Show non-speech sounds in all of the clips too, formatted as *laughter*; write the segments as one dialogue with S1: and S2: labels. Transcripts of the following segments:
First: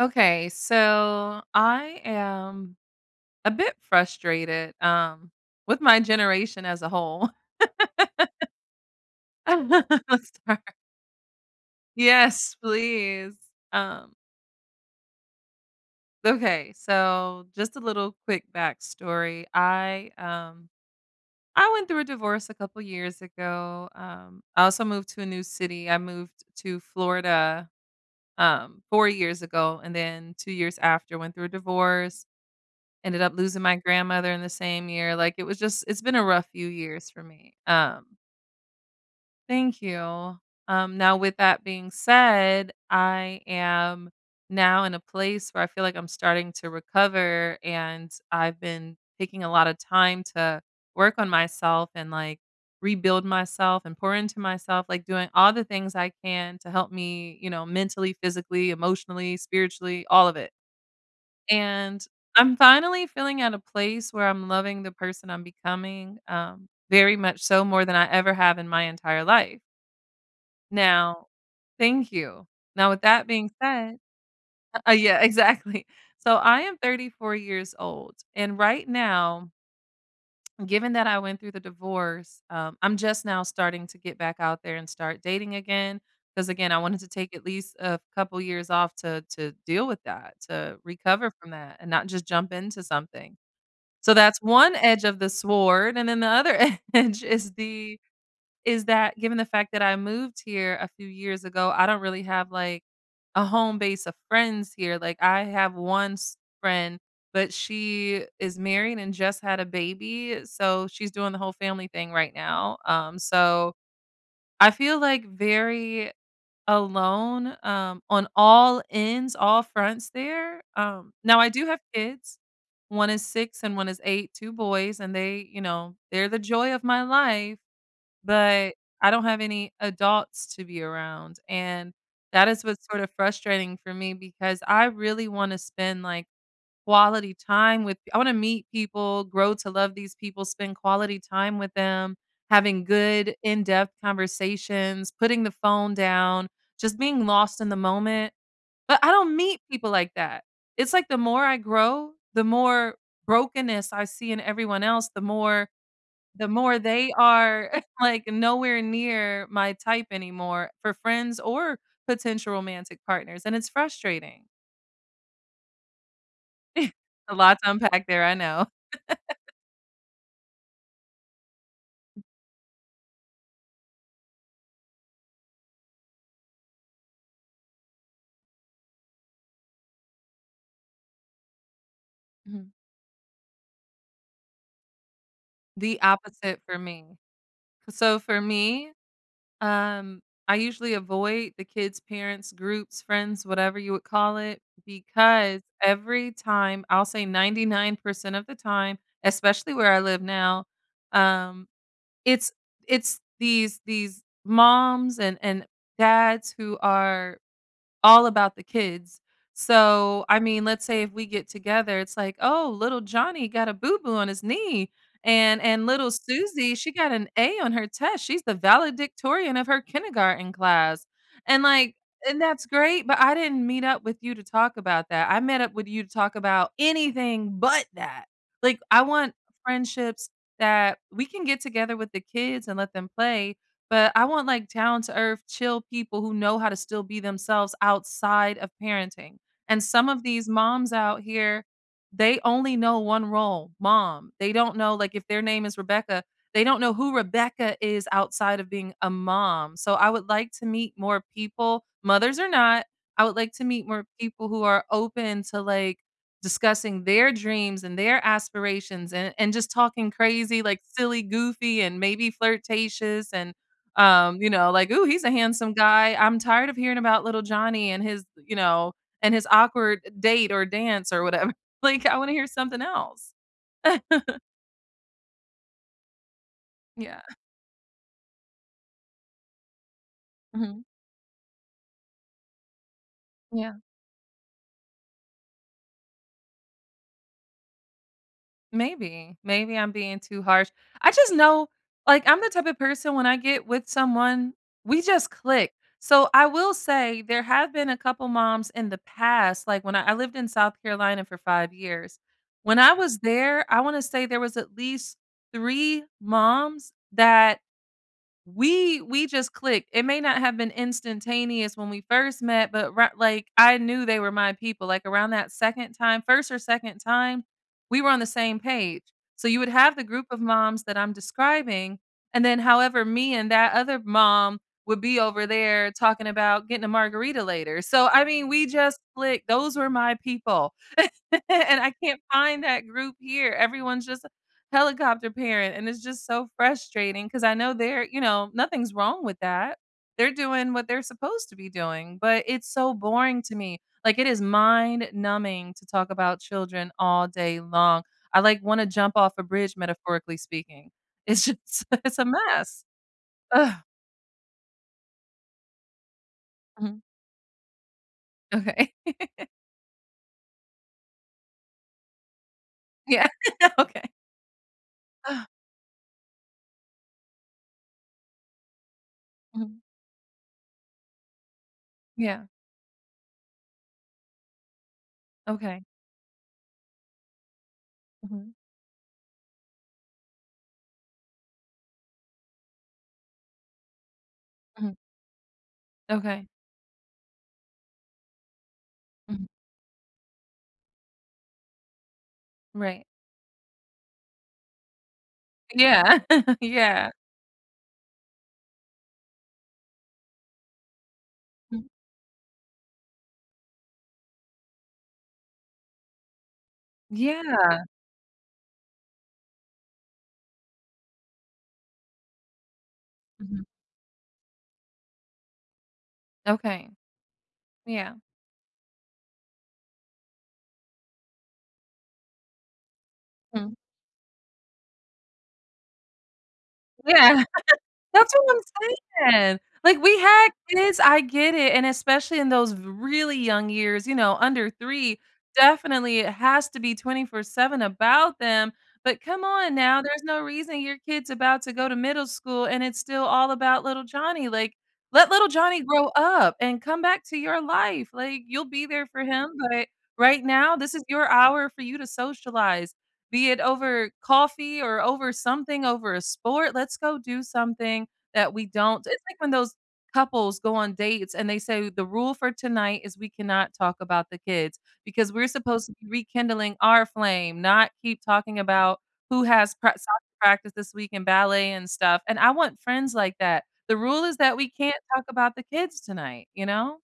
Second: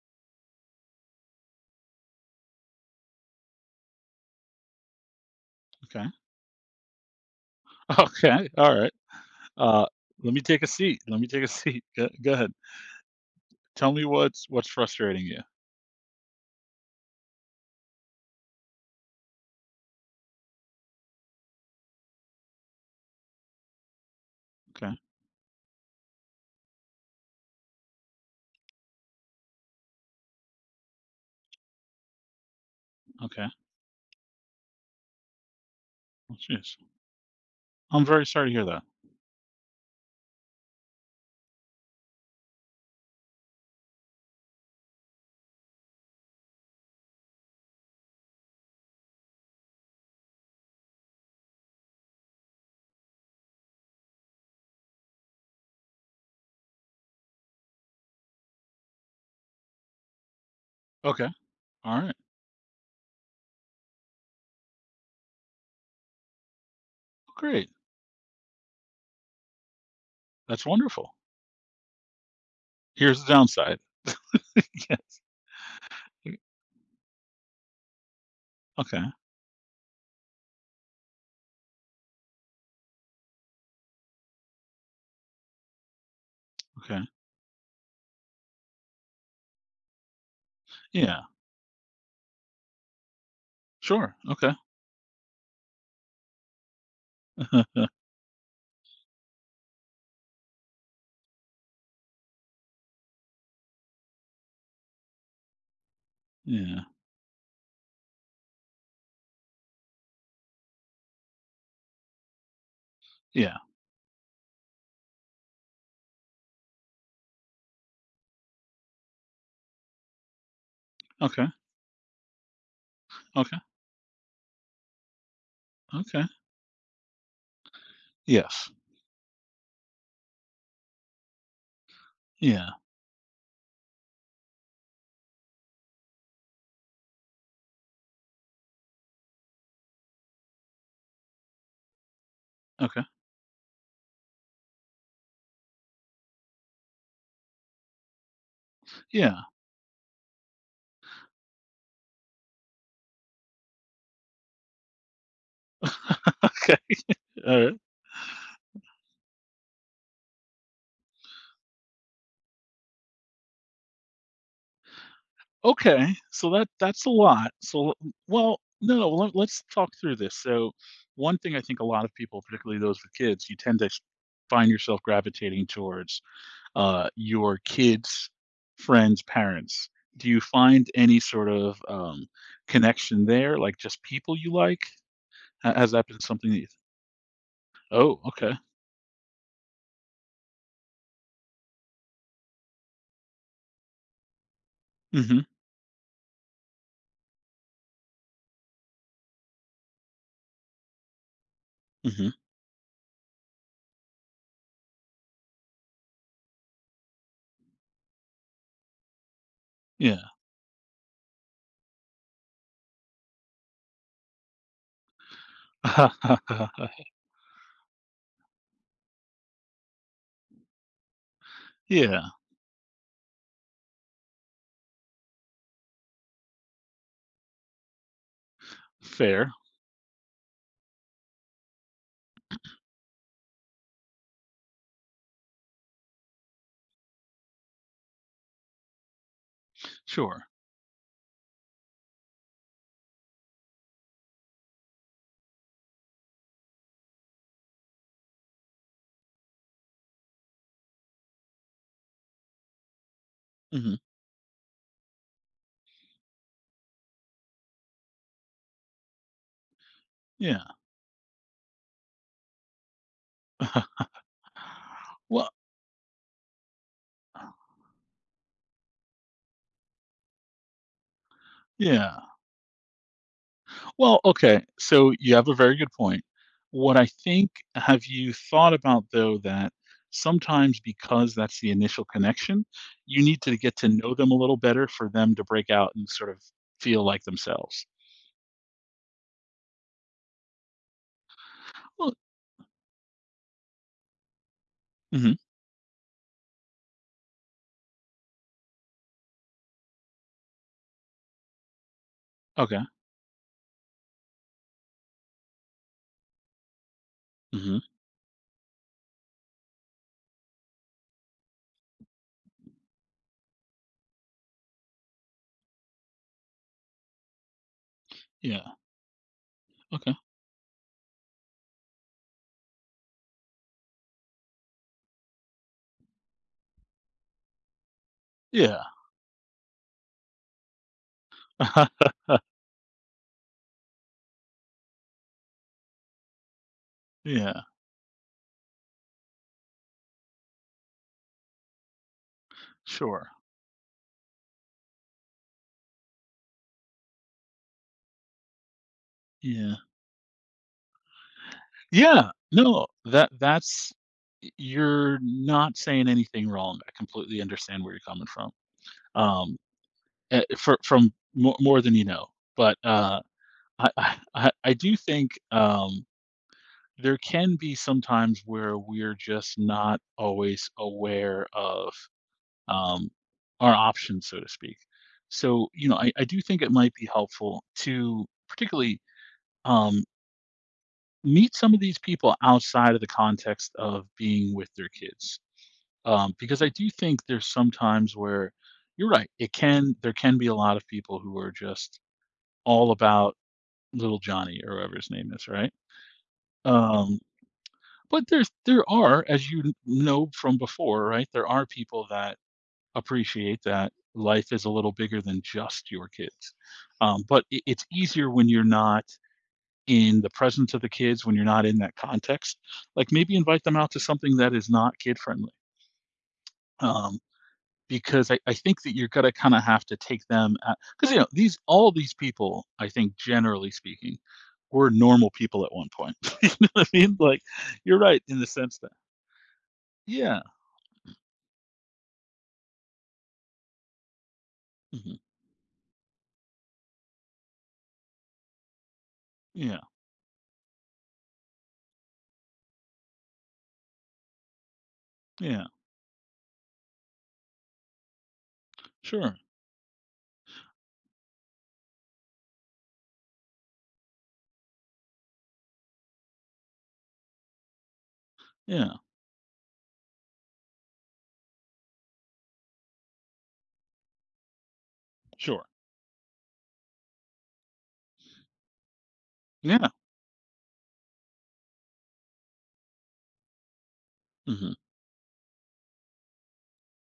S1: Okay, so I am a bit frustrated with my
S2: Okay. *laughs*
S1: generation as a whole.
S2: Okay. All right. Uh,
S1: *laughs* Let's
S2: let me
S1: start.
S2: take a seat. Let me take a seat. *laughs* Go ahead.
S1: Yes, please.
S2: Tell me
S1: Um
S2: what's frustrating you.
S1: okay, so just a little quick backstory. I went through a divorce a couple years ago. I also
S2: Okay.
S1: moved to a new city. I moved to Florida 4 years ago and then 2 years after went through a divorce. Ended up
S2: Okay.
S1: losing my grandmother in the same year. Like, it was just it's been a
S2: Oh,
S1: rough few
S2: jeez.
S1: years for me.
S2: I'm very sorry to hear that.
S1: Thank you. Now with that being said, I am now in a place where I feel like I'm starting to recover, and I've been taking a lot of time to work on myself and, like, rebuild myself and pour into myself, like, doing all the things I can to help me, you know, mentally, physically, emotionally, spiritually, all of it.
S2: Okay. All
S1: And
S2: right.
S1: I'm finally feeling at a place where I'm loving the person I'm becoming, very much so
S2: Great.
S1: more than I ever have in my entire life.
S2: That's wonderful.
S1: Now thank you. Now with
S2: Here's
S1: that
S2: the
S1: being
S2: downside.
S1: said
S2: *laughs*
S1: yeah, *laughs* exactly.
S2: yeah.
S1: So I am 34 years old, and right
S2: Okay.
S1: now, given that I went through the divorce, I'm just now starting to get back out there and start dating again. Because again, I wanted
S2: Okay.
S1: to take at least a couple years off to deal with that, to
S2: Yeah.
S1: recover from that and not just jump into something. So
S2: Sure.
S1: that's
S2: Okay.
S1: one edge of the sword, and then the other *laughs* edge is
S2: *laughs*
S1: the is that given the fact that I moved here a few years ago, I don't really have, like, a home base of friends here. Like, I have one s
S2: yeah.
S1: friend, but she is married and just had a baby, so she's doing the whole family thing right now,
S2: Yeah.
S1: so I feel, like, very alone, on all ends, all fronts there. Now
S2: Okay.
S1: I do have kids. One is
S2: Okay.
S1: 6 and one is 8, 2 boys, and they, you know,
S2: Okay.
S1: they're the joy of my life,
S2: Yes.
S1: but I don't have any adults to be around, and that is
S2: Yeah.
S1: what's sort of frustrating for me because I really wanna spend, like, quality time with I wanna meet people, grow to love these people, spend quality time with them, having
S2: Okay.
S1: good in-depth conversations, putting the phone down, just being lost in the moment, but I don't
S2: Yeah.
S1: meet people like that. It's like the more I grow, the more brokenness I see in everyone else, the more
S2: *laughs*
S1: the more
S2: Okay.
S1: they
S2: All right.
S1: are, *laughs* like, nowhere near my type anymore for friends or potential romantic partners, and it's frustrating.
S2: Okay, so that's a
S1: A
S2: lot.
S1: lot to
S2: So,
S1: unpack there, I
S2: well,
S1: know.
S2: no, let's talk through this. So, one thing I think a lot of people, particularly those with kids, you tend to find yourself gravitating towards your kids' friends' parents. Do you find any sort of connection there, like just people you like? Has
S1: The
S2: that been something that
S1: opposite
S2: you,
S1: for me. So
S2: oh,
S1: for
S2: okay.
S1: me, um, I usually avoid the kids, parents, groups, friends, whatever you would call it,
S2: Hmm.
S1: because every time, I'll say 99% of the time, especially where I live now, um,
S2: Hmm.
S1: it's it's these moms and dads who are all about the kids.
S2: Yeah.
S1: So, I mean, let's say if we get together, it's like, "Oh, little Johnny got a boo-boo on his knee, and little Susie, she
S2: *laughs*
S1: got an A on her test. She's the valedictorian of her kindergarten class." And, like
S2: Yeah.
S1: and that's great, but I didn't meet up with you to talk about that. I met up with you to talk about anything but that. Like, I want
S2: Fair.
S1: friendships that we can get together with the kids and let them play, but I want like down to earth, chill people who know how to still be themselves outside of parenting. And some of these
S2: Sure.
S1: moms out here, they only know one role, mom. They don't know, like, if their name is Rebecca, they don't know who Rebecca is outside of being a mom. So I would like to meet more people, mothers or not. I would like to meet
S2: Hmm.
S1: more people who are open to like discussing their dreams and their aspirations and just talking crazy,
S2: Yeah.
S1: like silly, goofy, and maybe flirtatious and
S2: *laughs*
S1: you know, like, "Ooh, he's a
S2: Well,
S1: handsome guy. I'm tired of hearing about little Johnny and his, you know, and his awkward date or dance or whatever." *laughs* Like, I
S2: yeah.
S1: wanna hear something else.
S2: Well, okay. So you have a very good point. What I
S1: Yeah.
S2: think, have you thought about though that sometimes
S1: Mhm.
S2: because that's the initial connection, you need to
S1: Yeah.
S2: get to know them a little better for them to break out and sort of feel like themselves?
S1: Maybe. Maybe I'm being too harsh. I just know,
S2: Well,
S1: like, I'm the type of person when I get with someone, we just
S2: mhm.
S1: click. So I will say there have been a couple moms in the past, like when I lived in South Carolina for 5 years. When
S2: Okay.
S1: I was there, I want to say there was at least 3 moms that
S2: Mhm.
S1: we just clicked. It may not have been instantaneous when we first met, but I knew they were my people, like, around that second time, first or second time, we were on the same
S2: Yeah.
S1: page. So you would have the
S2: Okay.
S1: group of moms that I'm describing, and then however me and that other mom would be over there talking about getting a margarita later. So, I mean, we
S2: Yeah.
S1: just clicked. Those were my people, *laughs* and I
S2: *laughs*
S1: can't find that group here. Everyone's just helicopter parent, and it's just so frustrating because I
S2: Yeah.
S1: know they're you know, nothing's wrong with that. They're doing what they're supposed to be doing, but it's so
S2: Sure.
S1: boring to me. Like, it is mind numbing to talk about children all day long. I, like, wanna jump off a bridge,
S2: Yeah.
S1: metaphorically speaking. It's just *laughs* it's a
S2: Yeah.
S1: mess.
S2: No, that
S1: Ugh.
S2: that's you're not saying anything wrong. I
S1: Mhm.
S2: completely understand where you're coming from.
S1: Okay. *laughs*
S2: Um from more than you know. But uh,
S1: Yeah. *laughs*
S2: I,
S1: Okay.
S2: I I I do think
S1: Ugh.
S2: um, there can be sometimes where we're just
S1: Mhm.
S2: not always aware of
S1: Yeah.
S2: um, our options, so to speak. So
S1: Okay.
S2: you know, I do think it might be helpful to
S1: Mhm.
S2: particularly um, meet some of these people outside of the context of being with their
S1: Mhm.
S2: kids,
S1: Okay.
S2: because I do think there's sometimes where you're right.
S1: Mhm.
S2: It can there can be a lot of people who are just all
S1: Right.
S2: about Little Johnny or whatever his name is, right?
S1: Yeah. *laughs* Yeah.
S2: Um, but there's there are, as you kn know from before, right, there are
S1: Mhm.
S2: people that appreciate that life is a little bigger than just your kids. But
S1: Yeah.
S2: it's easier when you're not in the presence of the kids, when you're not in that context. Like, maybe invite
S1: Mhm.
S2: them out to something that is not kid friendly.
S1: Okay.
S2: Um,
S1: Yeah.
S2: because I think that you're gonna kind of have to take them because you know these all these people I think generally
S1: Mm.
S2: speaking were normal people at one point. *laughs* You know what I mean?
S1: Yeah.
S2: Like
S1: *laughs*
S2: you're right
S1: That's
S2: in the
S1: what I'm
S2: sense that
S1: saying. Like, we
S2: yeah,
S1: had kids, I get it, and especially in those really young years, you know, under
S2: hmm,
S1: 3, definitely it has to be 24/7 about them, but come on
S2: yeah,
S1: now, there's no reason your kid's about to go to middle school and it's still all about little Johnny. Like, let little
S2: yeah,
S1: Johnny grow up and come back to your life. Like, you'll be there for
S2: sure,
S1: him, but right now, this is your hour for you to socialize. Be it over coffee or over something, over a sport. Let's go do something that we
S2: yeah,
S1: don't it's like when those couples go on dates and they say the rule for tonight is we cannot talk about the kids because we're
S2: sure,
S1: supposed to be rekindling our flame, not keep talking about who has
S2: yeah.
S1: soccer practice this week and ballet and stuff. And I want friends like that. The rule is that we
S2: Hmm.
S1: can't talk about the kids tonight, you know?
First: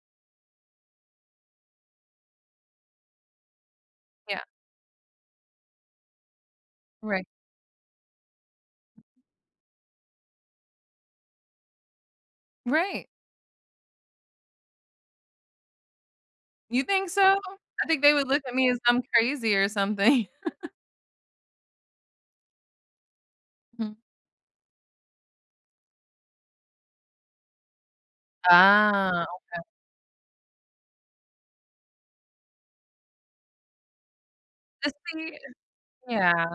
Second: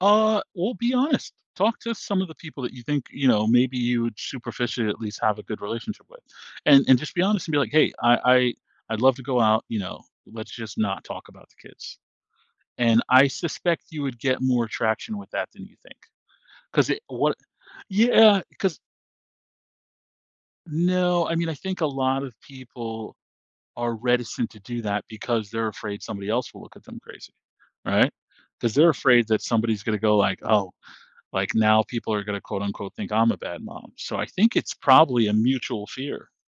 S2: Well, be honest. Talk to some of the people that you think you know maybe you would
S1: Yeah.
S2: superficially at least have a good relationship with, and just be
S1: Right.
S2: honest and be like, hey, I I'd love to go out. You know, let's just not talk about the kids. And
S1: Right.
S2: I suspect you would get more traction with that than you think.
S1: You
S2: 'Cause it
S1: think so?
S2: what?
S1: I think they would look
S2: Yeah,
S1: at me as
S2: because
S1: I'm crazy or something.
S2: no, I mean, I think a lot of people are
S1: *laughs*
S2: reticent to do that because they're afraid somebody else will look at them crazy, right? Because 'Cause they're
S1: Ah,
S2: afraid that somebody's gonna go like, "Oh, like, now people are gonna, quote, unquote, think I'm a bad mom." So I think it's probably a
S1: honestly,
S2: mutual fear.
S1: yeah.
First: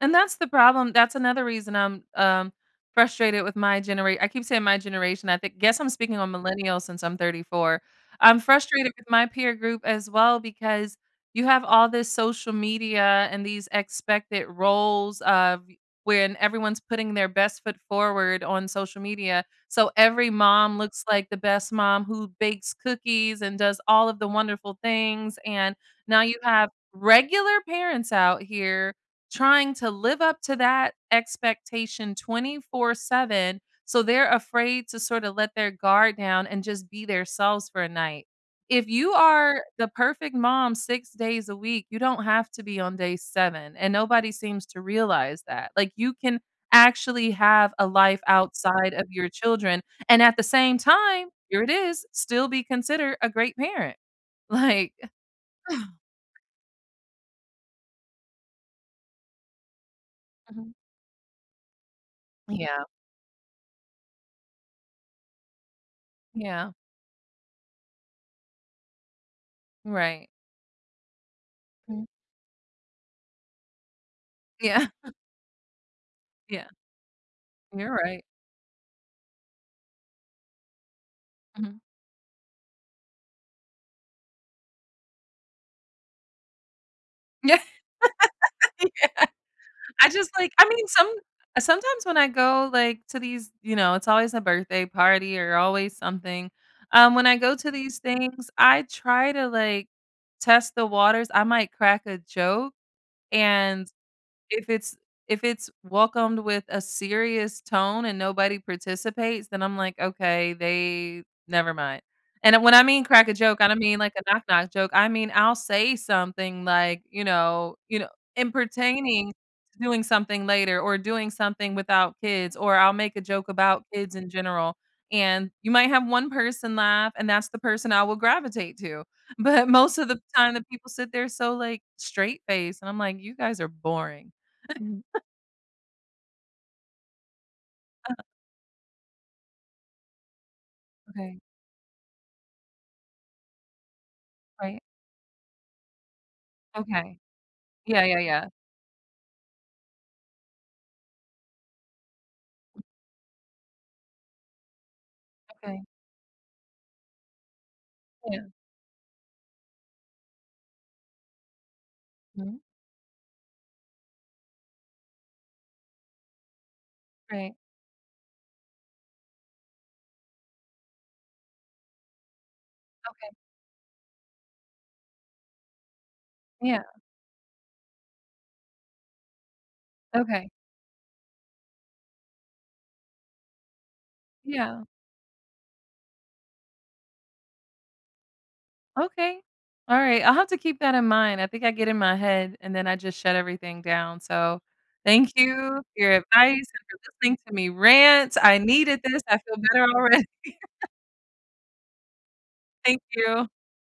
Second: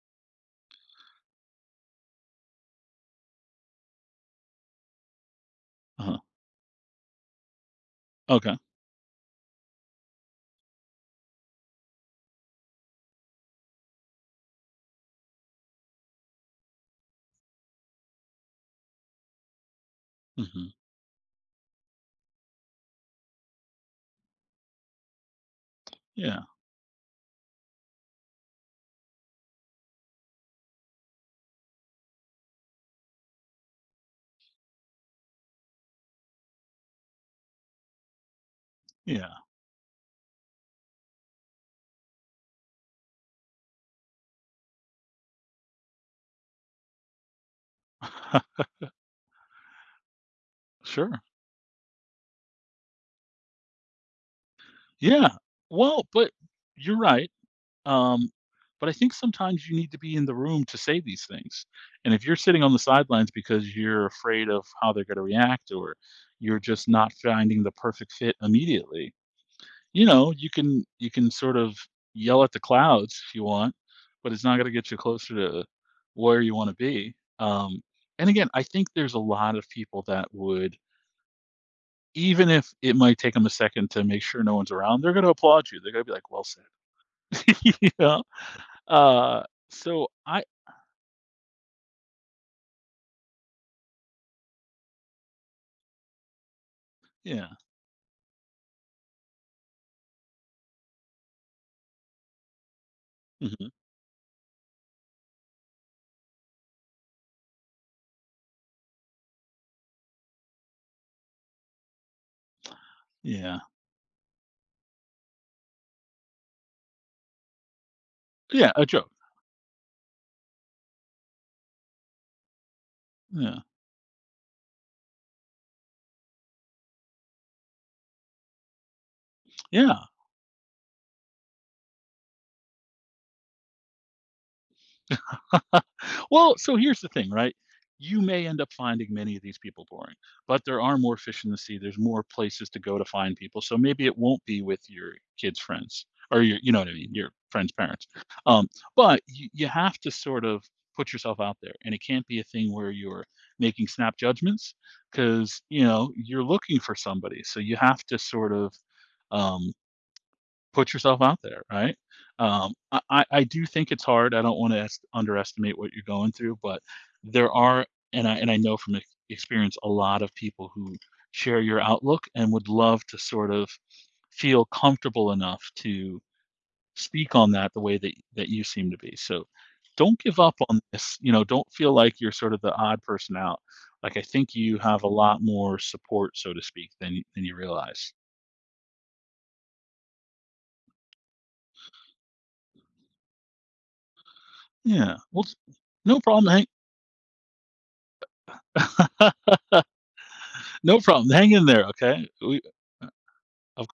S1: And that's the problem. That's another reason I'm, frustrated with my generation. I keep saying my generation. I think guess I'm speaking
S2: Uh-huh.
S1: on millennials since I'm 34. I'm
S2: Okay.
S1: frustrated with my peer group as well because you have all this social media and these expected roles of when everyone's putting their best foot forward on social media. So every
S2: Mhm.
S1: mom looks like the best mom who bakes cookies and does all of the wonderful things. And now you
S2: Yeah.
S1: have regular parents out here trying to live up to that expectation 24/7, so they're afraid to sort of let their guard down and just be themselves for a night. If you
S2: Yeah.
S1: are the perfect mom 6 days a week, you don't have to be on day 7, and nobody seems to realize that. Like, you can actually have a life
S2: *laughs*
S1: outside of your children, and at the same
S2: Sure.
S1: time, here it is, still be considered a great parent. Like
S2: Yeah.
S1: *sighs*
S2: Well, but you're right. Um, but I think sometimes you need to be in the room
S1: Mhm.
S2: to say these things. And if you're sitting on the
S1: Yeah,
S2: sidelines because you're afraid of how they're going to react or you're
S1: yeah,
S2: just not finding the perfect fit immediately, you
S1: right.
S2: know, you can sort of
S1: Mhm.
S2: yell at the clouds if you want, but it's not going to
S1: Yeah,
S2: get you
S1: *laughs*
S2: closer to where you
S1: yeah.
S2: want to be. Um,
S1: You're right.
S2: and again, I think there's a lot of people that would
S1: Mhm.
S2: even if it might take them a second to make sure no one's around, they're going to applaud you. They're going to be like, "Well said."
S1: Yeah,
S2: *laughs* You know?
S1: *laughs*
S2: Uh, so
S1: I just,
S2: I
S1: like I mean, sometimes when I go, like, to these you know, it's always a birthday party or always something. When I
S2: yeah,
S1: go to these things, I try to, like, test the waters. I might crack a joke
S2: mhm,
S1: and If it's if it's welcomed with a serious tone and nobody participates, then I'm like, "Okay, they never mind." And when I mean crack a joke,
S2: yeah,
S1: I don't mean like a knock knock joke. I mean, I'll say something like, you know, in
S2: yeah, a joke,
S1: pertaining to doing something later or doing something without kids, or I'll make a joke
S2: yeah,
S1: about kids in general, and you might have one person laugh, and that's the person I will gravitate to. But
S2: yeah.
S1: most of the time, the people sit there so, like, straight face, and I'm like, "You guys are boring." Mhm,
S2: *laughs* Well, so here's the thing, right? You may end up finding many of these people boring, but there are more
S1: okay,
S2: fish in the sea. There's more places to go to find people. So maybe it won't be
S1: right,
S2: with your kids' friends or your, you know what I mean,
S1: okay.
S2: your friends'
S1: Yeah,
S2: parents.
S1: yeah, yeah,
S2: Um, but you, you have to sort of put yourself out there, and it can't be a thing where you're making snap judgments because
S1: okay,
S2: you know you're looking for somebody. So you have to
S1: yeah,
S2: sort of um, put yourself out there, right?
S1: mhm,
S2: I do think it's hard. I don't want to underestimate what you're going through, but there
S1: right,
S2: are, and I know from experience, a lot of people who share your outlook and would love to
S1: okay,
S2: sort of feel comfortable enough to
S1: yeah,
S2: speak on that the way that you seem to be. So don't give
S1: okay,
S2: up on this. You know, don't feel like you're sort of the odd person out. Like I think you
S1: yeah,
S2: have a lot more support, so to speak, than than you realize.
S1: okay. Alright, I'll have to keep that in mind, I think I get in my head, and then I just shut everything down, so
S2: Yeah.
S1: thank
S2: Well,
S1: you for your
S2: no
S1: advice
S2: problem,
S1: and for listening to me rant, I needed this,
S2: Hank.
S1: I
S2: *laughs*
S1: feel better already,
S2: No problem. Hang in there, okay? We
S1: *laughs* thank you.
S2: uh,